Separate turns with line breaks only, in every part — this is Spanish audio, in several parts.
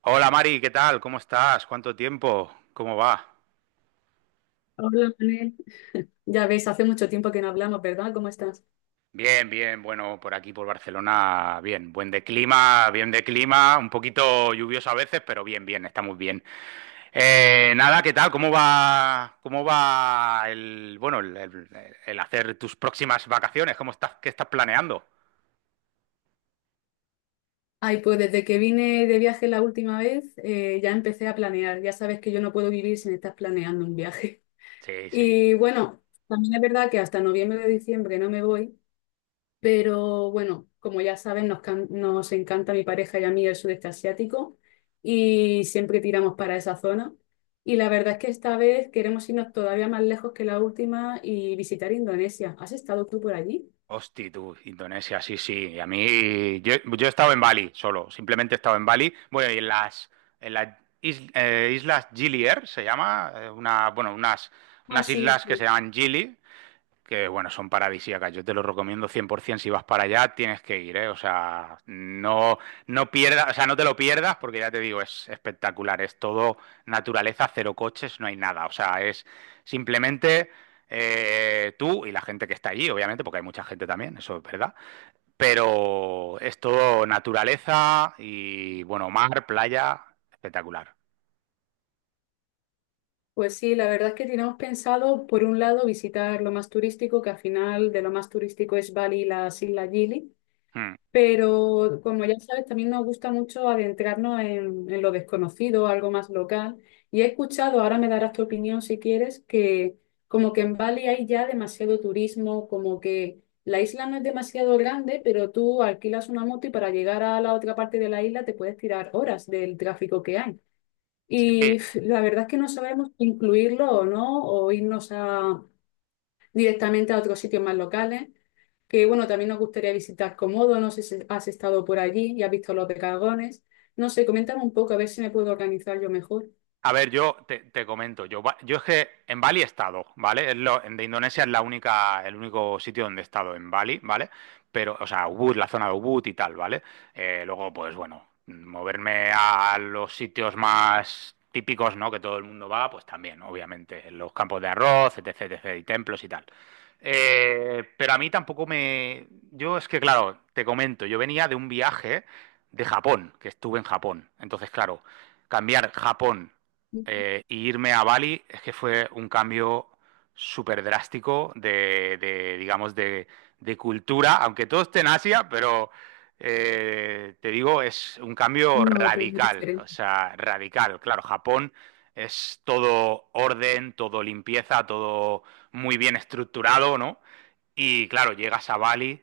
Hola Mari, ¿qué tal? ¿Cómo estás? ¿Cuánto tiempo? ¿Cómo va?
Hola, Manel. Ya ves, hace mucho tiempo que no hablamos, ¿verdad? ¿Cómo estás?
Bien, bien, bueno, por aquí por Barcelona, bien, buen de clima, bien de clima, un poquito lluvioso a veces, pero bien, bien, estamos bien. Nada, ¿qué tal? Cómo va el, bueno, el hacer tus próximas vacaciones? ¿Cómo estás, qué estás planeando?
Ay, pues desde que vine de viaje la última vez, ya empecé a planear. Ya sabes que yo no puedo vivir sin estar planeando un viaje.
Sí, sí.
Y bueno, también es verdad que hasta noviembre o diciembre no me voy, pero bueno, como ya saben nos encanta a mi pareja y a mí el sudeste asiático y siempre tiramos para esa zona. Y la verdad es que esta vez queremos irnos todavía más lejos que la última y visitar Indonesia. ¿Has estado tú por allí?
Hosti, tú, Indonesia, sí, sí. Y a mí, yo he estado en Bali solo, simplemente he estado en Bali. Bueno, y en las islas Gili Air se llama, eh, una, bueno, unas,
Ah,
unas
sí,
islas que se
sí.
llaman Gili, que bueno, son paradisíacas. Yo te lo recomiendo 100%. Si vas para allá, tienes que ir, ¿eh? O sea, no, no pierdas, o sea, no te lo pierdas porque ya te digo, es espectacular. Es todo naturaleza, cero coches, no hay nada. O sea, es simplemente tú y la gente que está allí, obviamente, porque hay mucha gente también, eso es verdad. Pero es todo naturaleza y, bueno, mar, playa, espectacular.
Pues sí, la verdad es que teníamos pensado, por un lado, visitar lo más turístico, que al final de lo más turístico es Bali y las Islas Gili,
Mm.
pero como ya sabes, también nos gusta mucho adentrarnos en lo desconocido, algo más local. Y he escuchado, ahora me darás tu opinión si quieres, que como que en Bali hay ya demasiado turismo, como que la isla no es demasiado grande, pero tú alquilas una moto y para llegar a la otra parte de la isla te puedes tirar horas del tráfico que hay.
Sí,
Y pf, la verdad es que no sabemos si incluirlo o no, o irnos a, directamente a otros sitios más locales, que bueno, también nos gustaría visitar Komodo, no sé si has estado por allí y has visto los dragones. No sé, coméntame un poco a ver si me puedo organizar yo mejor.
a ver, yo te comento, yo es que en Bali he estado, ¿vale? De Indonesia es la única, el único sitio donde he estado en Bali, ¿vale? Pero, o sea, Ubud, la zona de Ubud y tal, ¿vale? Luego, pues bueno, moverme a los sitios más típicos, ¿no? Que todo el mundo va, pues también, obviamente, en los campos de arroz, etc, etc, y templos y tal. Pero a mí tampoco me... Yo es que, claro, te comento, yo venía de un viaje de Japón, que estuve en Japón. Entonces, claro, cambiar Japón y irme a Bali es que fue un cambio súper drástico digamos, de cultura, aunque todo esté en Asia, pero te digo, es un cambio
No, pero muy
radical, o
diferente.
sea, radical. Claro, Japón es todo orden, todo limpieza, todo muy bien estructurado, ¿no? Y claro, llegas a Bali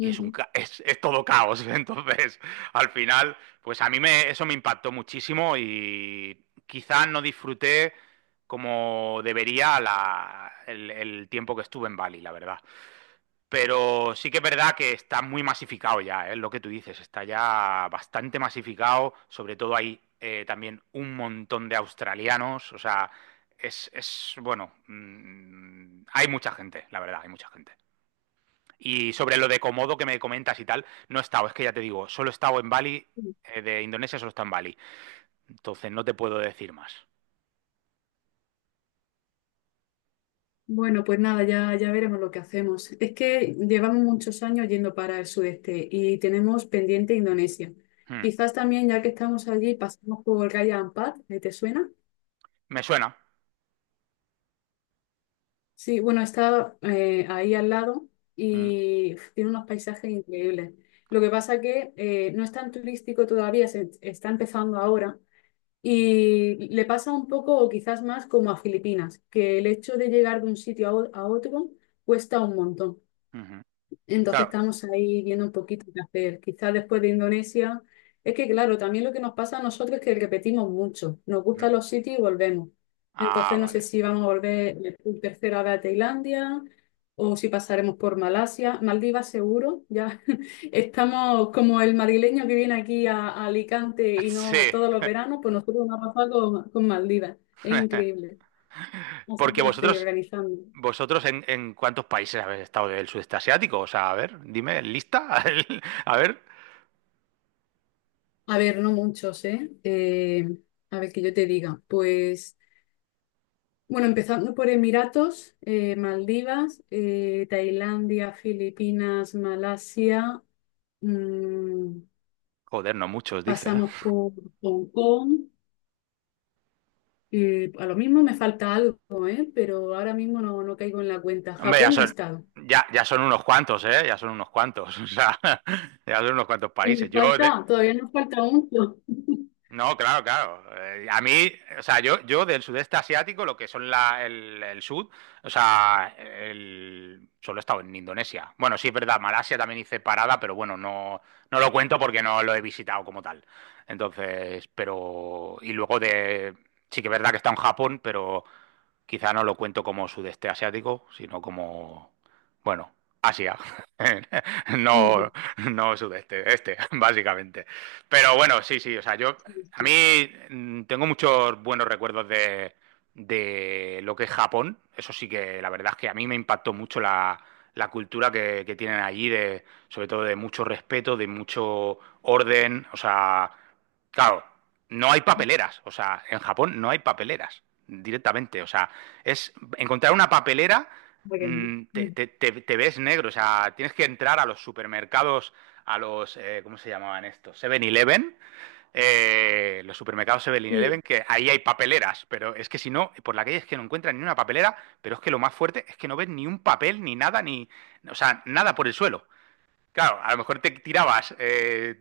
y es, es todo caos. Entonces, al final, pues a mí me, eso me impactó muchísimo y quizás no disfruté como debería el tiempo que estuve en Bali, la verdad. Pero sí que es verdad que está muy masificado ya, es lo que tú dices, está ya bastante masificado, sobre todo hay también un montón de australianos, o sea, es, es bueno, hay mucha gente, la verdad, hay mucha gente. Y sobre lo de Komodo que me comentas y tal, no he estado, es que ya te digo, solo he estado en Bali, de Indonesia solo está en Bali. Entonces no te puedo decir más.
Bueno, pues nada, ya, ya veremos lo que hacemos. Es que llevamos muchos años yendo para el sudeste y tenemos pendiente Indonesia.
Hmm.
Quizás también, ya que estamos allí, pasamos por Raja Ampat, ¿eh? ¿Te suena?
Me suena.
Sí, bueno, está ahí al lado
Hmm.
y uf, tiene unos paisajes increíbles. Lo que pasa que no es tan turístico todavía, se está empezando ahora y le pasa un poco o quizás más como a Filipinas, que el hecho de llegar de un sitio a otro cuesta un montón.
Ujú.
Entonces
Claro.
estamos ahí viendo un poquito qué hacer. Quizás después de Indonesia, es que claro, también lo que nos pasa a nosotros es que repetimos mucho. Nos
Hmm.
gustan los sitios y volvemos.
Ah,
Entonces no sé
vale.
si vamos a volver por tercera vez a Tailandia o si pasaremos por Malasia. Maldivas seguro, ya estamos como el madrileño que viene aquí a Alicante y no
Sí.
todos los veranos, pues nosotros nos ha pasado con Maldivas. Es increíble. Así
Porque
que estoy
vosotros,
organizando.
Vosotros en, ¿en cuántos países habéis estado del sudeste asiático? O sea, a ver, dime, ¿lista? A ver.
A ver, no muchos, ¿eh? A ver, que yo te diga. Pues, bueno, empezando por Emiratos, Maldivas, Tailandia, Filipinas, Malasia, mm,
Joder, no muchos, dice.
pasamos por Hong Kong. A lo mismo me falta algo, ¿eh? Pero ahora mismo no, no caigo en la cuenta.
Hombre, ya
Japón no he
son,
estado.
ya, ya son unos cuantos, ¿eh? Ya son unos cuantos. O sea, ya son unos cuantos
Y
países.
me falta, todavía nos falta mucho.
No, claro, claro. A mí, o sea, yo del sudeste asiático, lo que son el sur, o sea, solo he estado en Indonesia. Bueno, sí es verdad, Malasia también hice parada, pero bueno, no, no lo cuento porque no lo he visitado como tal. Entonces, pero, y luego de, sí que es verdad que está en Japón, pero quizá no lo cuento como sudeste asiático, sino como, bueno, Asia. No,
Ujú.
no sudeste, este, básicamente. Pero bueno, sí, sí, o sea, yo,
Sí,
a
sí,
mí tengo muchos buenos recuerdos de lo que es Japón. Eso sí que la verdad es que a mí me impactó mucho la cultura que tienen allí, de, sobre todo de mucho respeto, de mucho orden. O sea, claro, no hay papeleras. O sea, en Japón no hay papeleras directamente. O sea, es encontrar una papelera,
porque- ujú,
te ves negro. O sea, tienes que entrar a los supermercados, ¿cómo se llamaban estos? 7-Eleven, los supermercados
sí,
7-Eleven, que ahí hay papeleras, pero es que si no, por la calle es que no encuentran ni una papelera, pero es que lo más fuerte es que no ves ni un papel, ni nada, ni, o sea, nada por el suelo. Claro, a lo mejor te tirabas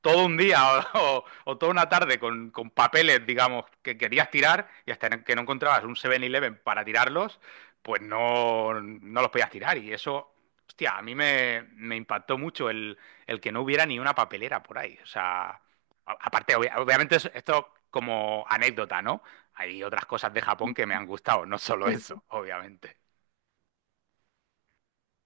todo un día o, o- o toda una tarde con papeles, digamos, que querías tirar y hasta que no encontrabas un 7-Eleven para tirarlos, pues no, no los podías tirar. Y eso, hostia, a mí me, me impactó mucho el que no hubiera ni una papelera por ahí. O sea, aparte, obviamente esto como anécdota, ¿no? Hay otras cosas de Japón que me han gustado, no solo
sí,
eso,
sí.
obviamente.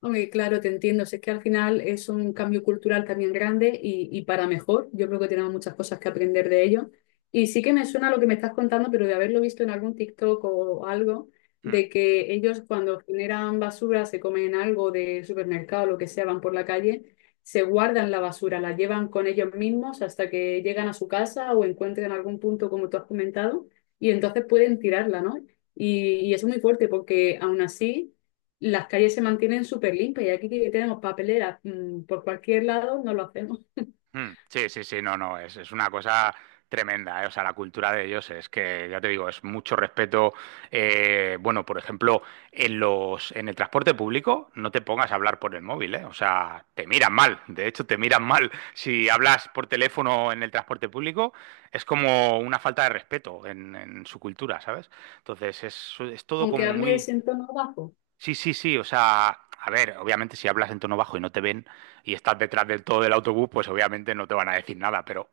Oye, claro, te entiendo. Si es que al final es un cambio cultural también grande y para mejor. Yo creo que tenemos muchas cosas que aprender de ello. Y sí que me suena lo que me estás contando, pero de haberlo visto en algún TikTok o algo,
Hmm.
de que ellos cuando generan basura, se comen algo de supermercado o lo que sea, van por la calle, se guardan la basura, la llevan con ellos mismos hasta que llegan a su casa o encuentren algún punto, como tú has comentado, y entonces pueden tirarla, ¿no? Y eso es muy fuerte porque aún así las calles se mantienen súper limpias y aquí que tenemos papeleras por cualquier lado, no lo hacemos.
Sí, sí, sí, no, no, es una cosa tremenda, ¿eh? O sea, la cultura de ellos es que, ya te digo, es mucho respeto. Bueno, por ejemplo, en el transporte público no te pongas a hablar por el móvil, ¿eh? O sea, te miran mal, de hecho, te miran mal. Si hablas por teléfono en el transporte público, es como una falta de respeto en su cultura, ¿sabes? Entonces, es todo
Aunque
como muy...
hables en tono bajo.
Sí, sí, sí, o sea, a ver, obviamente si hablas en tono bajo y no te ven y estás detrás del todo del autobús, pues obviamente no te van a decir nada, pero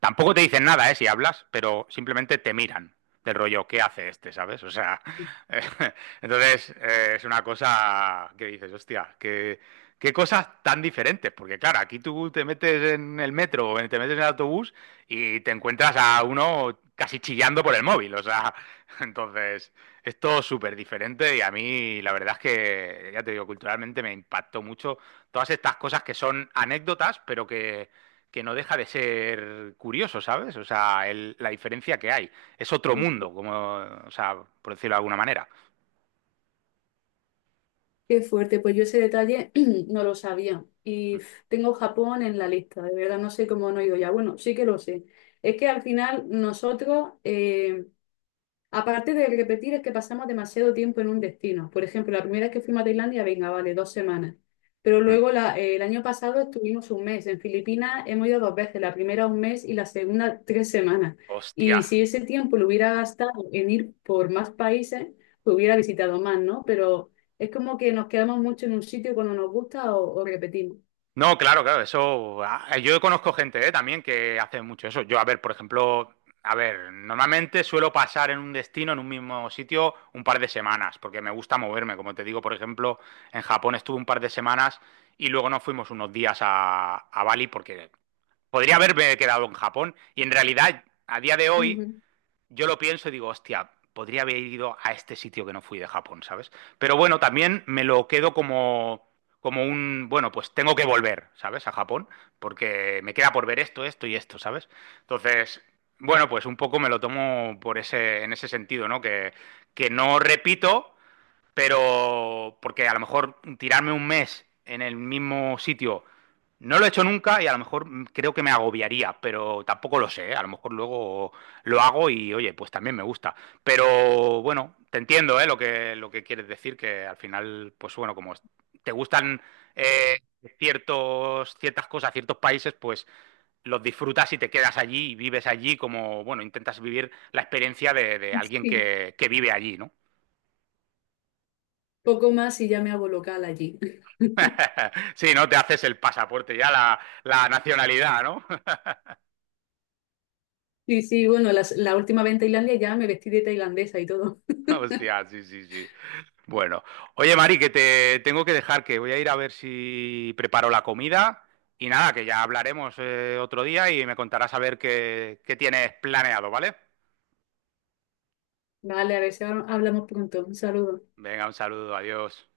tampoco te dicen nada, ¿eh? Si hablas, pero simplemente te miran del rollo, ¿qué hace este? ¿Sabes? O sea, entonces es una cosa que dices, hostia, qué, qué cosas tan diferentes, porque claro, aquí tú te metes en el metro o te metes en el autobús y te encuentras a uno casi chillando por el móvil, o sea, entonces es todo súper diferente y a mí la verdad es que, ya te digo, culturalmente me impactó mucho todas estas cosas que son anécdotas, pero que no deja de ser curioso, ¿sabes? O sea, la diferencia que hay. Es otro mundo, como, o sea, por decirlo de alguna manera.
Qué fuerte, pues yo ese detalle no lo sabía. Y pf, tengo Japón en la lista, de verdad no sé cómo no he ido ya. Bueno, sí que lo sé. Es que al final nosotros, aparte de repetir, es que pasamos demasiado tiempo en un destino. Por ejemplo, la primera vez que fuimos a Tailandia, venga, vale, 2 semanas. Pero
Mm.
luego el año pasado estuvimos un mes. En Filipinas hemos ido 2 veces, la primera un mes y la segunda 3 semanas.
Hostia.
Y si ese tiempo lo hubiera gastado en ir por más países, pues hubiera visitado más, ¿no? Pero es como que nos quedamos mucho en un sitio cuando nos gusta o repetimos.
No, claro, claro, eso. Yo conozco gente, también que hace mucho eso. Yo, a ver, por ejemplo, a ver, normalmente suelo pasar en un destino, en un mismo sitio, un par de semanas, porque me gusta moverme. Como te digo, por ejemplo, en Japón estuve un par de semanas y luego nos fuimos unos días a Bali porque podría haberme quedado en Japón y en realidad, a día de hoy
Ujú.
yo lo pienso y digo, hostia, podría haber ido a este sitio que no fui de Japón, ¿sabes? Pero bueno, también me lo quedo como, como un, bueno, pues tengo que volver, ¿sabes? A Japón, porque me queda por ver esto, esto y esto, ¿sabes? Entonces, bueno, pues un poco me lo tomo por ese, en ese sentido, ¿no? Que no repito, pero porque a lo mejor tirarme 1 mes en el mismo sitio no lo he hecho nunca y a lo mejor creo que me agobiaría, pero tampoco lo sé, ¿eh? A lo mejor luego lo hago y oye, pues también me gusta. Pero bueno, te entiendo, ¿eh? Lo que quieres decir, que al final, pues bueno, te gustan eh, ciertos, ciertas cosas, ciertos países, pues los disfrutas y te quedas allí y vives allí como, bueno, intentas vivir la experiencia de alguien
Sí.
que vive allí, ¿no?
Poco más y ya me hago local allí.
Sí, ¿no? Te haces el pasaporte ya, la nacionalidad, ¿no?
Sí, sí, bueno, la última vez en Tailandia ya me vestí de tailandesa y todo.
Hostia, sí, sí, sí. Bueno, oye, Mari, que te tengo que dejar, que voy a ir a ver si preparo la comida y nada, que ya hablaremos otro día y me contarás a ver qué, qué tienes planeado, ¿vale?
Vale, a ver si hablamos pronto. Un saludo.
Venga, un saludo, adiós.